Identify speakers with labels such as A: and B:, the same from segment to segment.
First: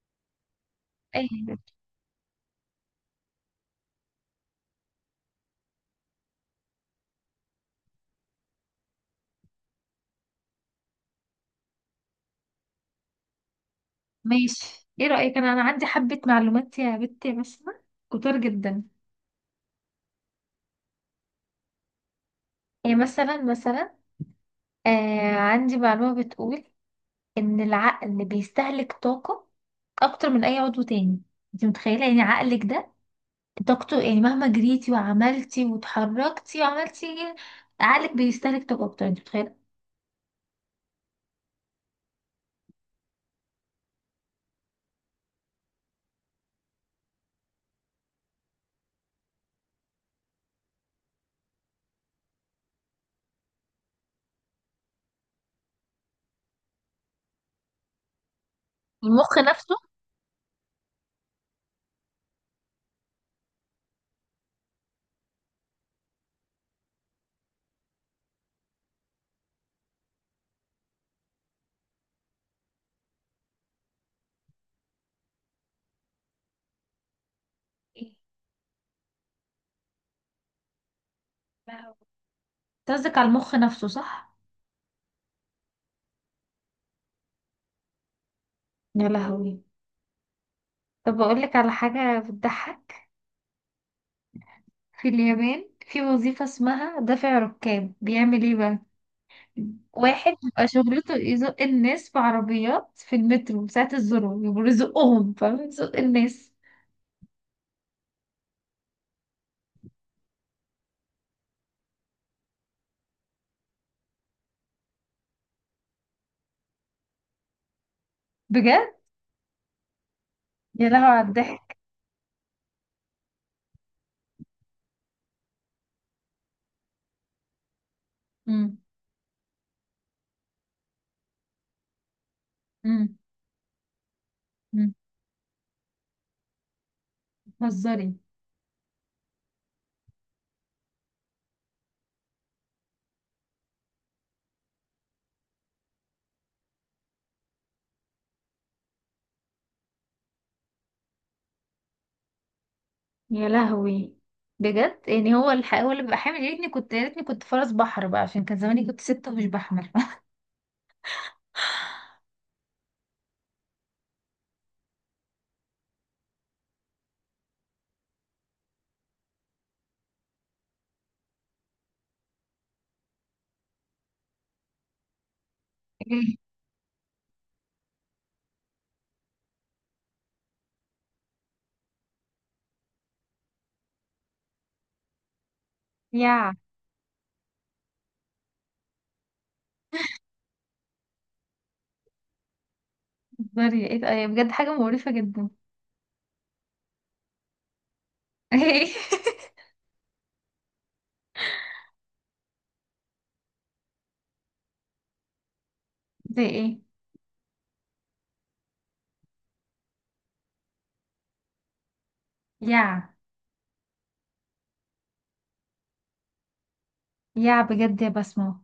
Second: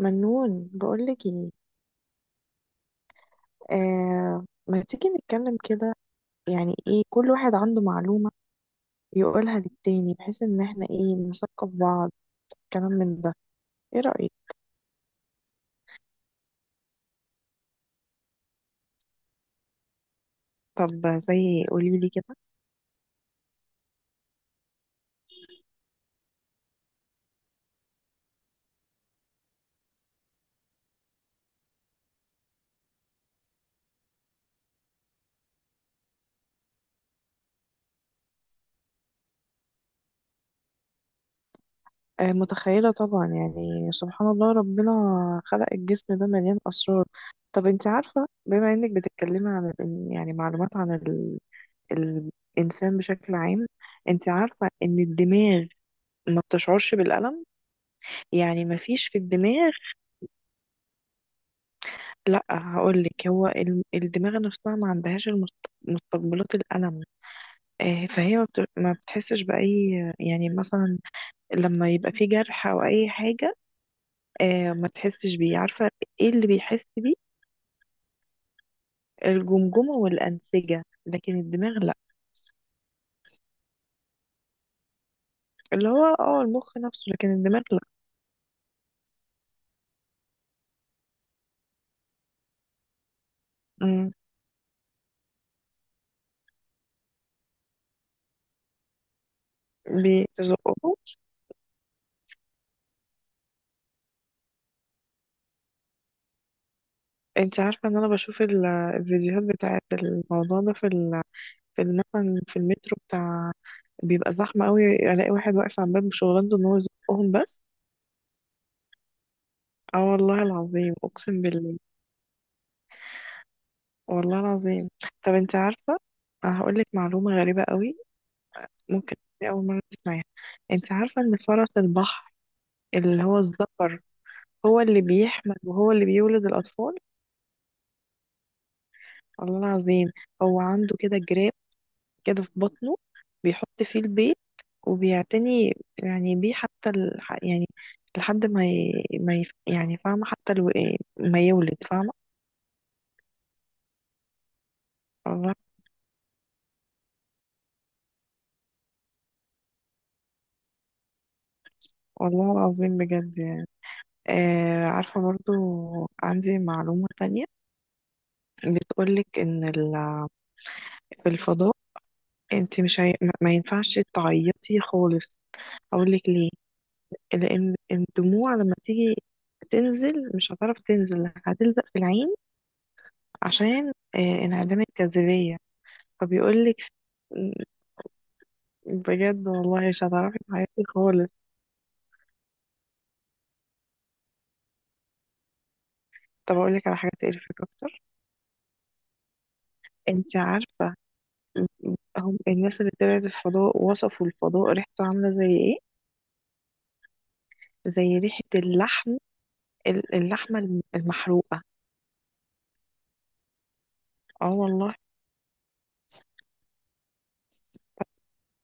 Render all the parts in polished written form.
A: منون بقولك ايه؟
B: ايه،
A: آه، ما تيجي نتكلم كده؟ يعني ايه، كل واحد عنده معلومة يقولها للتاني بحيث ان احنا ايه نثقف بعض، كلام من ده. ايه رأيك؟
B: ماشي، ايه رأيك؟ انا عندي حبة معلومات يا بنتي، مثلا كتير جدا.
A: طب زي قوليلي كده.
B: ايه، مثلا. عندي معلومة بتقول ان العقل بيستهلك طاقة اكتر من اي عضو تاني. انت متخيلة؟ يعني عقلك ده طاقته، يعني مهما جريتي وعملتي وتحركتي وعملتي إيه، عقلك بيستهلك طاقة اكتر. انت متخيلة.
A: آه متخيلة طبعا، يعني سبحان الله، ربنا خلق الجسم ده مليان أسرار. طب انت عارفة، بما انك بتتكلمي عن يعني معلومات عن الإنسان بشكل عام. انت عارفة ان الدماغ ما بتشعرش بالألم؟ يعني ما فيش في
B: المخ
A: الدماغ.
B: نفسه.
A: لا، هقولك، هو الدماغ نفسها ما عندهاش مستقبلات الألم. آه، فهي ما بتحسش بأي، يعني مثلا لما يبقى في جرح أو أي حاجة، آه، ما تحسش بيه. عارفة ايه اللي بيحس بيه؟
B: إيه؟
A: الجمجمة والأنسجة، لكن الدماغ لا.
B: قصدك على المخ نفسه صح؟
A: اللي هو المخ نفسه، لكن الدماغ لا.
B: يا لهوي. طب أقول لك على حاجة بتضحك.
A: مم.
B: في اليابان في وظيفة اسمها دافع ركاب. بيعمل ايه بقى؟ واحد بيبقى
A: بيزقه.
B: شغلته يزق الناس في عربيات في المترو ساعة الذروة، يبقوا يزقهم، فاهم؟ يزق الناس.
A: انت عارفة ان انا بشوف الفيديوهات بتاعت الموضوع ده مثلا في المترو بتاع، بيبقى زحمة قوي، الاقي واحد واقف على الباب، شغلانته ان هو يزقهم بس.
B: بجد.
A: اه والله
B: يا
A: العظيم،
B: لهوي على
A: اقسم بالله.
B: الضحك.
A: والله العظيم. طب انت عارفة، انا هقول لك معلومة غريبة قوي،
B: امم.
A: ممكن تكوني اول مرة تسمعيها. انت عارفة ان فرس البحر،
B: امم.
A: اللي هو الذكر، هو
B: امم.
A: اللي بيحمل وهو اللي بيولد الاطفال؟
B: بتهزري.
A: والله العظيم. هو عنده كده جراب، كده في بطنه، بيحط فيه البيت، وبيعتني يعني بيه، حتى يعني لحد ما يعني، فاهمة؟ حتى ما يولد، فاهمة.
B: يا لهوي. بجد يعني
A: والله.
B: هو اللي بيبقى حامل. يا ريتني كنت فرس بحر بقى، عشان كان زماني كنت ست ومش بحمل.
A: والله العظيم بجد يعني. آه عارفة، برضو عندي معلومة تانية، بتقولك إن في الفضاء، انت مش هي... ما ينفعش تعيطي خالص. أقولك
B: ايه.
A: ليه؟ لأن الدموع لما تيجي تنزل، مش هتعرف تنزل، هتلزق في العين، عشان انعدام الجاذبية.
B: يا.
A: فبيقولك بجد والله مش هتعرفي تعيطي خالص.
B: بتهزري؟ ايه ده؟ بجد حاجة مقرفة جدا.
A: طب أقولك على حاجة تقرفك أكتر؟
B: ايه.
A: انت عارفة، هم الناس اللي طلعت الفضاء وصفوا الفضاء، ريحته عاملة زي ايه؟
B: زي ايه؟
A: زي ريحة اللحم، اللحمة المحروقة.
B: يا.
A: اه والله.
B: يا. بجد يا بسمة.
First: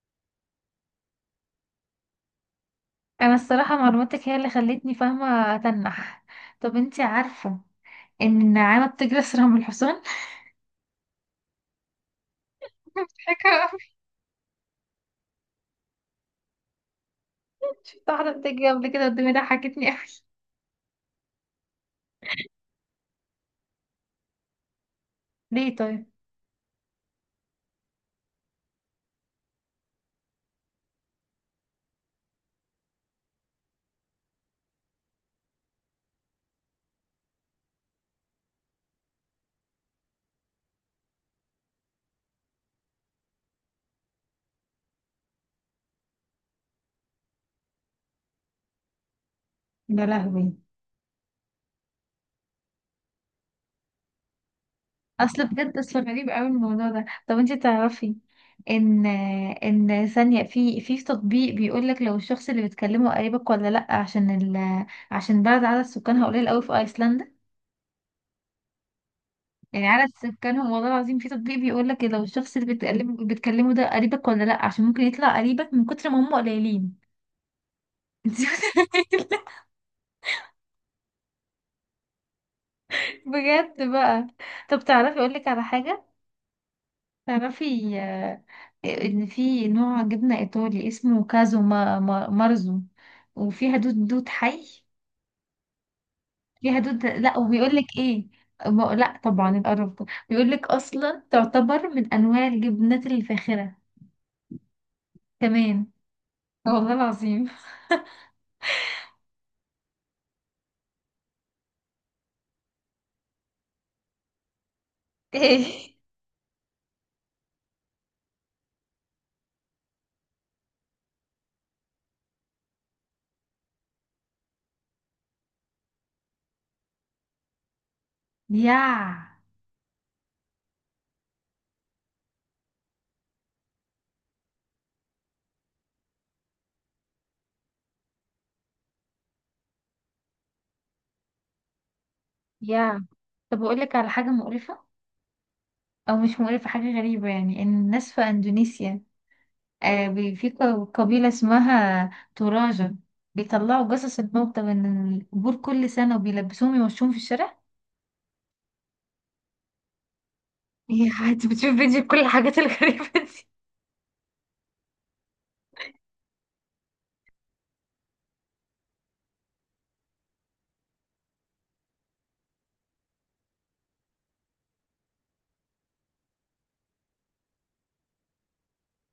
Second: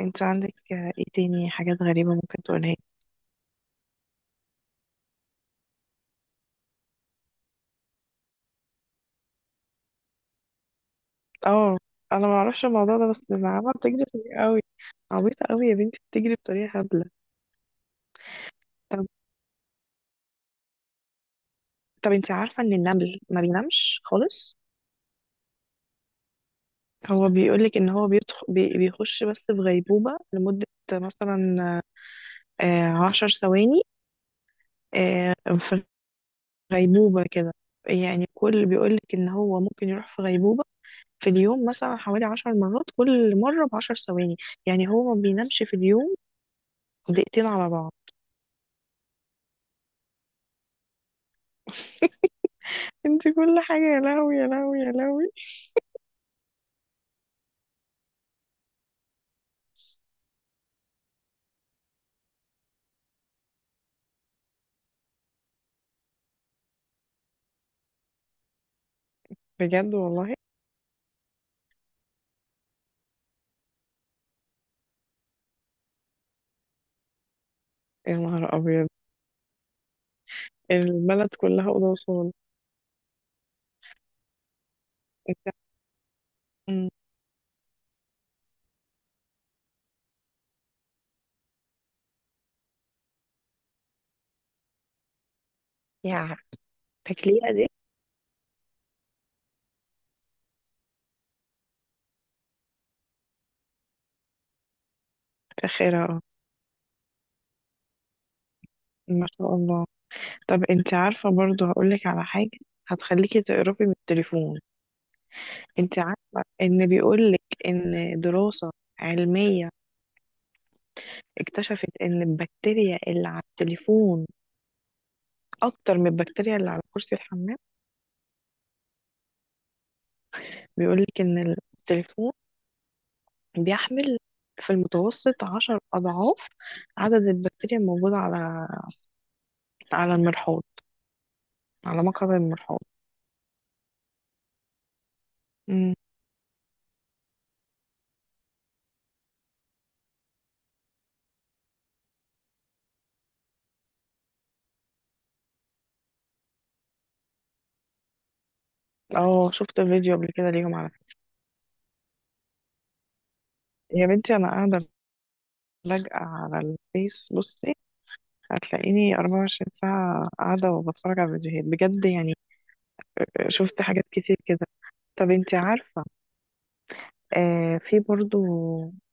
A: انت عندك ايه تاني حاجات غريبة ممكن تقولها لي؟
B: انا الصراحة معلوماتك هي اللي خلتني فاهمة اتنح. طب انتي عارفة ان النعامة بتجري اسرع من الحصان؟
A: اه، انا ما اعرفش الموضوع ده، بس
B: مضحكة
A: النعامة
B: أوي.
A: بتجري سريع قوي. عبيطة قوي يا بنتي، بتجري بطريقة هبلة.
B: شفت واحدة بتجري قبل كده
A: طب،
B: قدامي، ضحكتني اوي.
A: طب انت عارفة ان النمل ما بينامش خالص؟
B: ليه طيب؟
A: هو بيقولك ان هو بيخش بس في غيبوبة، لمدة مثلا 10 ثواني، غيبوبة كده. يعني، كل بيقولك إن هو ممكن يروح في غيبوبة في اليوم مثلا حوالي 10 مرات، كل مرة بعشر ثواني، يعني هو ما بينامش في اليوم دقيقتين على بعض.
B: يا لهوي.
A: انت كل حاجة يا لهوي يا لهوي يا لهوي!
B: اصل بجد، اصل غريب اوي الموضوع ده. طب انتي تعرفي ان ان ثانية في تطبيق بيقولك لو الشخص اللي بتكلمه قريبك ولا لأ، عشان عشان بلد عدد سكانها قليل اوي، في ايسلندا. يعني
A: بجد
B: على
A: والله.
B: سكانهم، والله العظيم، في تطبيق بيقول لك لو الشخص اللي بتكلمه ده قريبك ولا لا، عشان ممكن يطلع قريبك من كتر ما هم قليلين.
A: يا نهار أبيض!
B: انت متخيلة؟
A: البلد كلها أوضة وصالة.
B: بجد بقى. طب تعرفي اقول
A: انت.
B: لك على حاجة.
A: مم.
B: تعرفي، ان في نوع جبنة ايطالي اسمه كازو ما مارزو، وفيها دود، دود حي.
A: يا!
B: فيها دود، لا،
A: تكلية دي؟
B: وبيقول لك ايه؟ لا، طبعا القرف ده بيقول لك اصلا تعتبر من انواع الجبنات الفاخرة كمان.
A: آخرها اه.
B: والله العظيم.
A: ما شاء الله. طب انت عارفة، برضو هقولك على حاجة هتخليكي تقربي من التليفون.
B: ايه.
A: انت عارفة ان بيقولك ان دراسة علمية اكتشفت ان البكتيريا اللي على التليفون اكتر من البكتيريا اللي على كرسي الحمام؟
B: يا.
A: بيقولك ان التليفون بيحمل، في المتوسط، 10 اضعاف عدد البكتيريا الموجودة على المرحاض، على مقعد المرحاض.
B: يا. طب اقول لك على حاجه مقرفه،
A: مم.
B: او مش مقرفه، حاجه غريبه. يعني ان الناس في اندونيسيا، قبيله اسمها توراجة، بيطلعوا جثث الموتى من القبور كل سنه وبيلبسوهم، يمشوهم في الشارع.
A: اه، شفت فيديو قبل كده ليهم على
B: يا.
A: فكرة.
B: انت بتشوف فيديو كل الحاجات الغريبة دي.
A: يا بنتي انا قاعدة لاجئة على الفيس، بصي هتلاقيني 24 ساعة قاعدة وبتفرج على فيديوهات، بجد يعني، شفت حاجات كتير كده. طب انتي عارفة، في برضو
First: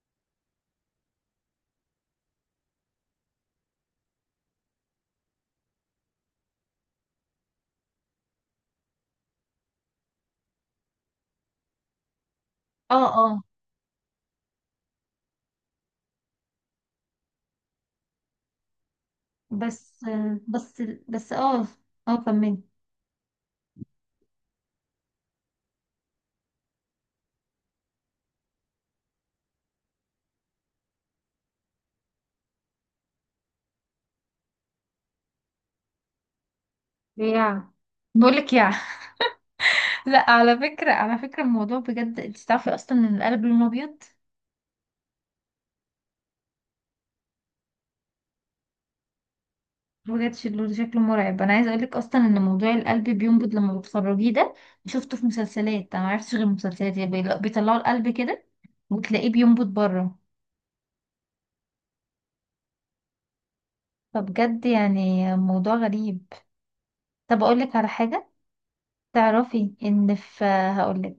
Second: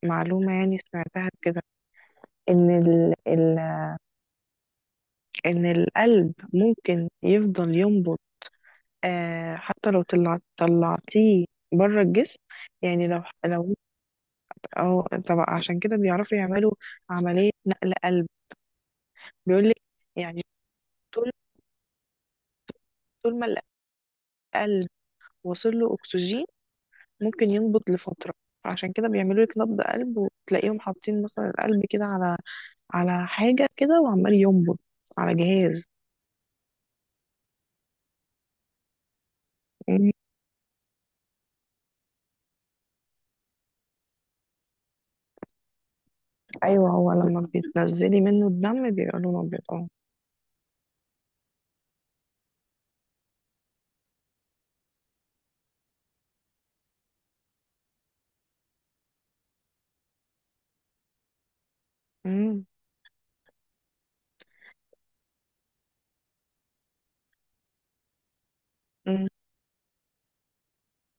A: معلومة، يعني سمعتها كده، إن ال ال إن القلب ممكن يفضل ينبض آه حتى لو طلعتيه بره الجسم.
B: اه،
A: يعني لو
B: اه.
A: لو أو طب، عشان كده بيعرفوا يعملوا عملية نقل قلب، بيقولك،
B: بس،
A: يعني
B: بس،
A: طول
B: بس. اه، اه، كملي.
A: طول ما القلب وصل له أكسجين ممكن ينبض لفترة. عشان كده بيعملوا لك نبض قلب وتلاقيهم حاطين مثلا القلب كده على حاجة كده وعمال ينبض على جهاز.
B: يا، بقولك، يا. لا، على فكرة، على فكرة الموضوع بجد، انت تعرفي اصلا ان القلب لونه ابيض؟
A: ايوه هو لما بتنزلي منه الدم بيبقى لونه ابيض، اه.
B: بجد شكله مرعب. انا عايزه اقولك اصلا ان موضوع القلب بينبض لما بتخرجيه ده، شفته في مسلسلات. انا ما عرفتش غير المسلسلات يعني، بيطلعوا القلب كده وتلاقيه بينبض بره.
A: أمم.
B: فبجد يعني موضوع غريب. طب اقولك على حاجه.
A: أمم.
B: تعرفي ان في، هقولك،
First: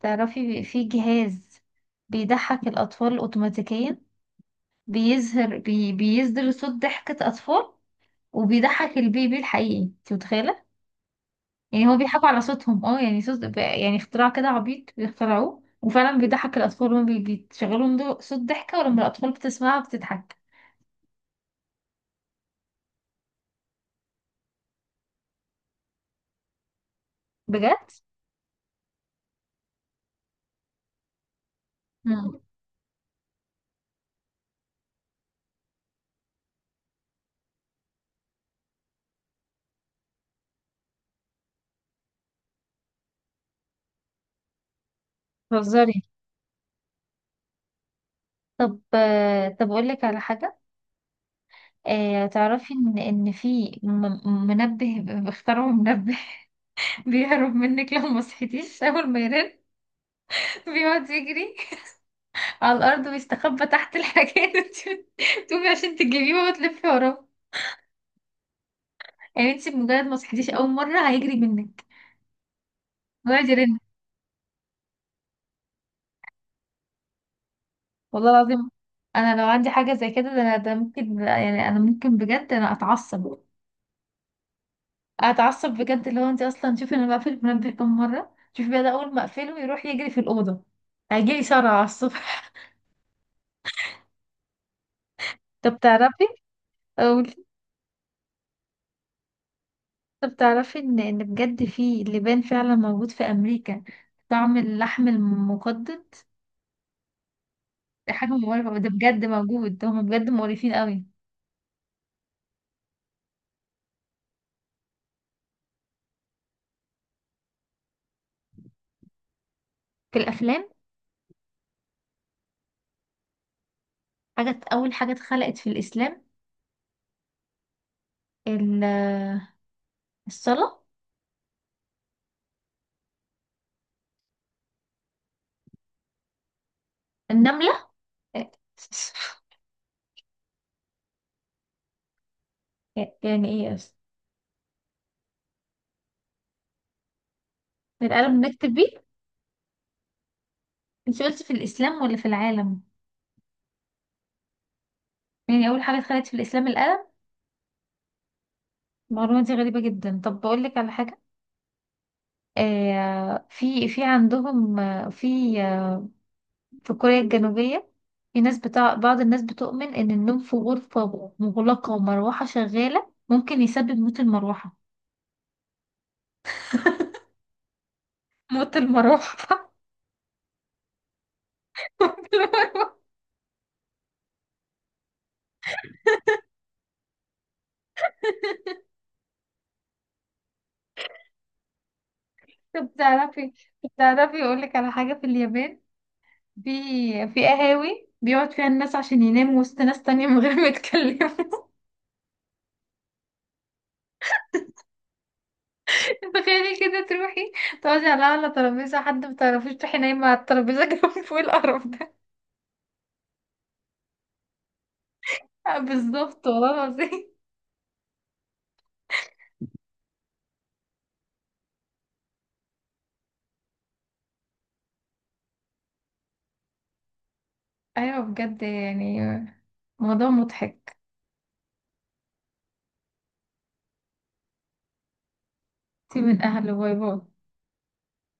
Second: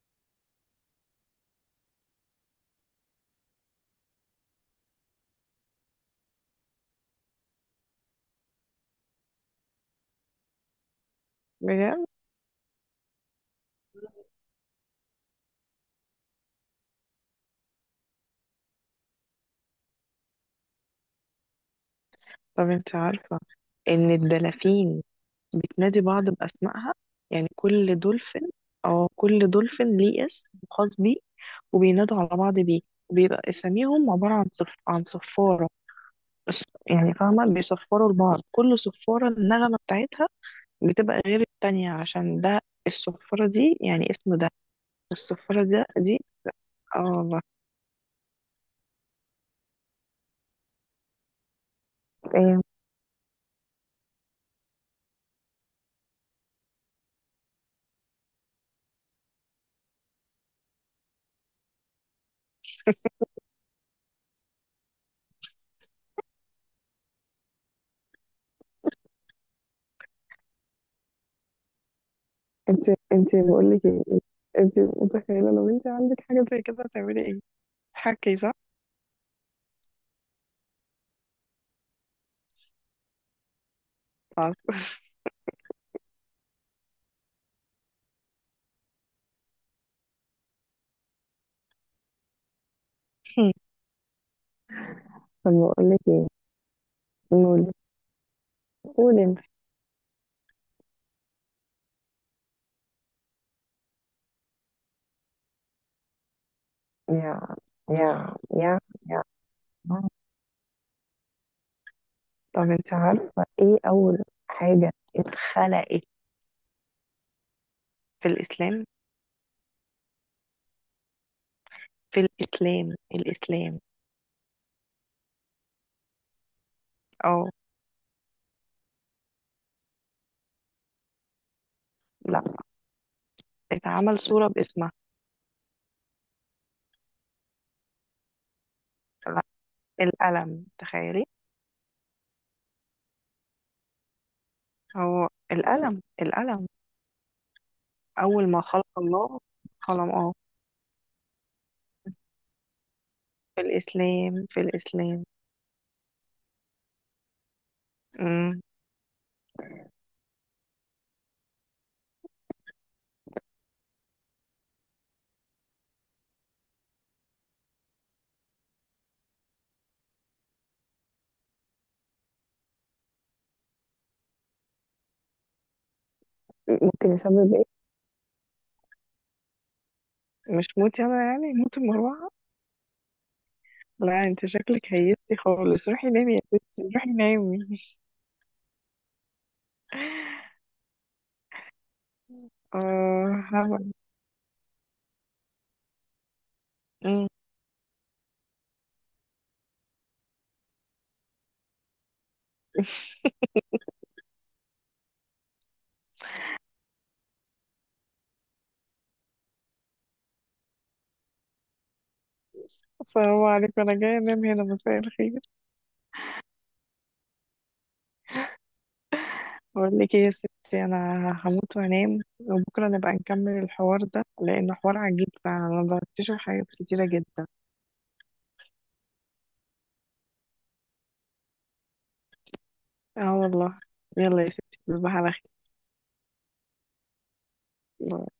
B: تعرفي في جهاز بيضحك الاطفال اوتوماتيكيا. بيصدر صوت ضحكه اطفال وبيضحك البيبي الحقيقي. انت متخيله؟ يعني هو
A: بجد.
B: بيضحكوا على صوتهم، اه، يعني يعني اختراع كده عبيط بيخترعوه، وفعلا بيضحك الأطفال لما بيشغلهم صوت ضحكة، ولما الأطفال بتسمعها بتضحك.
A: طب انت عارفه ان الدلافين بتنادي بعض باسمائها؟ يعني
B: بجد؟
A: كل دولفين... اه، كل دولفين ليه اسم خاص بيه وبينادوا على
B: مم.
A: بعض بيه. وبيبقى اساميهم عباره عن صفاره بس، يعني فاهمه؟ بيصفروا لبعض، كل صفاره النغمه بتاعتها بتبقى غير التانية، عشان ده الصفاره دي يعني اسم، ده الصفاره ده
B: بتهزري.
A: دي اه والله.
B: طب، طب أقول لك على حاجة.
A: إيه؟
B: تعرفي إن في، منبه، اخترعوا منبه بيهرب منك لو ما صحيتيش أول ما يرن. بيقعد يجري على الأرض ويستخبى تحت الحاجات. تقومي عشان تجيبيه وتلفي وراه. يعني انت بمجرد ما صحيتيش أول مرة هيجري منك
A: انت
B: ويقعد
A: بقول
B: يرن.
A: لك ايه، انت متخيله لو انت عندك حاجه زي كده هتعملي ايه؟
B: والله
A: حكي صح.
B: العظيم، انا لو عندي حاجه زي كده، ده انا، ده ممكن، يعني انا ممكن بجد، انا اتعصب،
A: خلاص.
B: اتعصب بجد. اللي هو انت اصلا شوفي، انا بقفل المنبه كم مره. شوفي بقى، ده اول ما اقفله يروح يجري في الاوضه. هيجيلي صرع على الصبح.
A: طب
B: طب
A: بقول لك
B: تعرفي
A: ايه؟
B: اقول.
A: نقول، قول انت.
B: طب تعرفي ان بجد في لبان فعلا موجود في امريكا طعم اللحم المقدد.
A: يا
B: دي حاجه
A: يا
B: مقرفه،
A: يا
B: ده
A: يا!
B: بجد موجود، ده هم بجد مقرفين قوي.
A: طب انت عارفه ايه اول حاجه اتخلقت في الاسلام؟
B: في الافلام؟
A: في الاسلام، الاسلام.
B: حاجه، اول حاجه اتخلقت في الاسلام
A: اه.
B: ال- الصلاه؟
A: لا. اتعمل صوره باسمها.
B: النمله؟ إيه؟
A: لا. القلم، تخيلي!
B: إيه، يعني ايه اصلا؟
A: هو القلم، القلم.
B: القلم
A: اول ما
B: نكتب
A: خلق
B: بيه.
A: الله قلم، اه.
B: انت قلت في الاسلام ولا في العالم؟
A: في الاسلام، في الاسلام.
B: يعني اول حاجه اتخلقت في الاسلام القلم. المعلومه دي غريبه جدا. طب بقول لك على حاجه. في عندهم، آه، في كوريا الجنوبيه، في ناس بتاع بعض الناس بتؤمن ان النوم في غرفه مغلقه ومروحه شغاله ممكن يسبب موت المروحه.
A: ممكن يسبب ايه؟
B: موت المروحه؟
A: مش موتي انا، يعني موت
B: موت
A: المروعه؟
B: المروحه.
A: لا، انت شكلك هيستي خالص، روحي نامي يا ستي، روحي نامي.
B: طب
A: اه،
B: تعرفي. طب
A: هعمل.
B: تعرفي اقول لك على حاجه، في اليابان في،
A: مم.
B: في قهاوي بيقعد فيها الناس عشان يناموا وسط ناس تانية من غير ما يتكلموا. تخيلي كده، تروحي تقعدي على أعلى ترابيزة، حد متعرفيش، تروحي نايمة على الترابيزة جنب، فوق القرف ده.
A: السلام عليكم، انا جايه انام هنا، مساء الخير.
B: بالظبط والله العظيم.
A: بقول لك ايه يا ستي، انا هموت وانام، وبكره نبقى نكمل الحوار ده، لانه حوار عجيب فعلا، انا بكتشف حاجات كتيره جدا.
B: أيوة بجد يعني، موضوع مضحك.
A: اه والله. يلا يا ستي، تصبحي على
B: سيب من أهله، باي باي.
A: خير.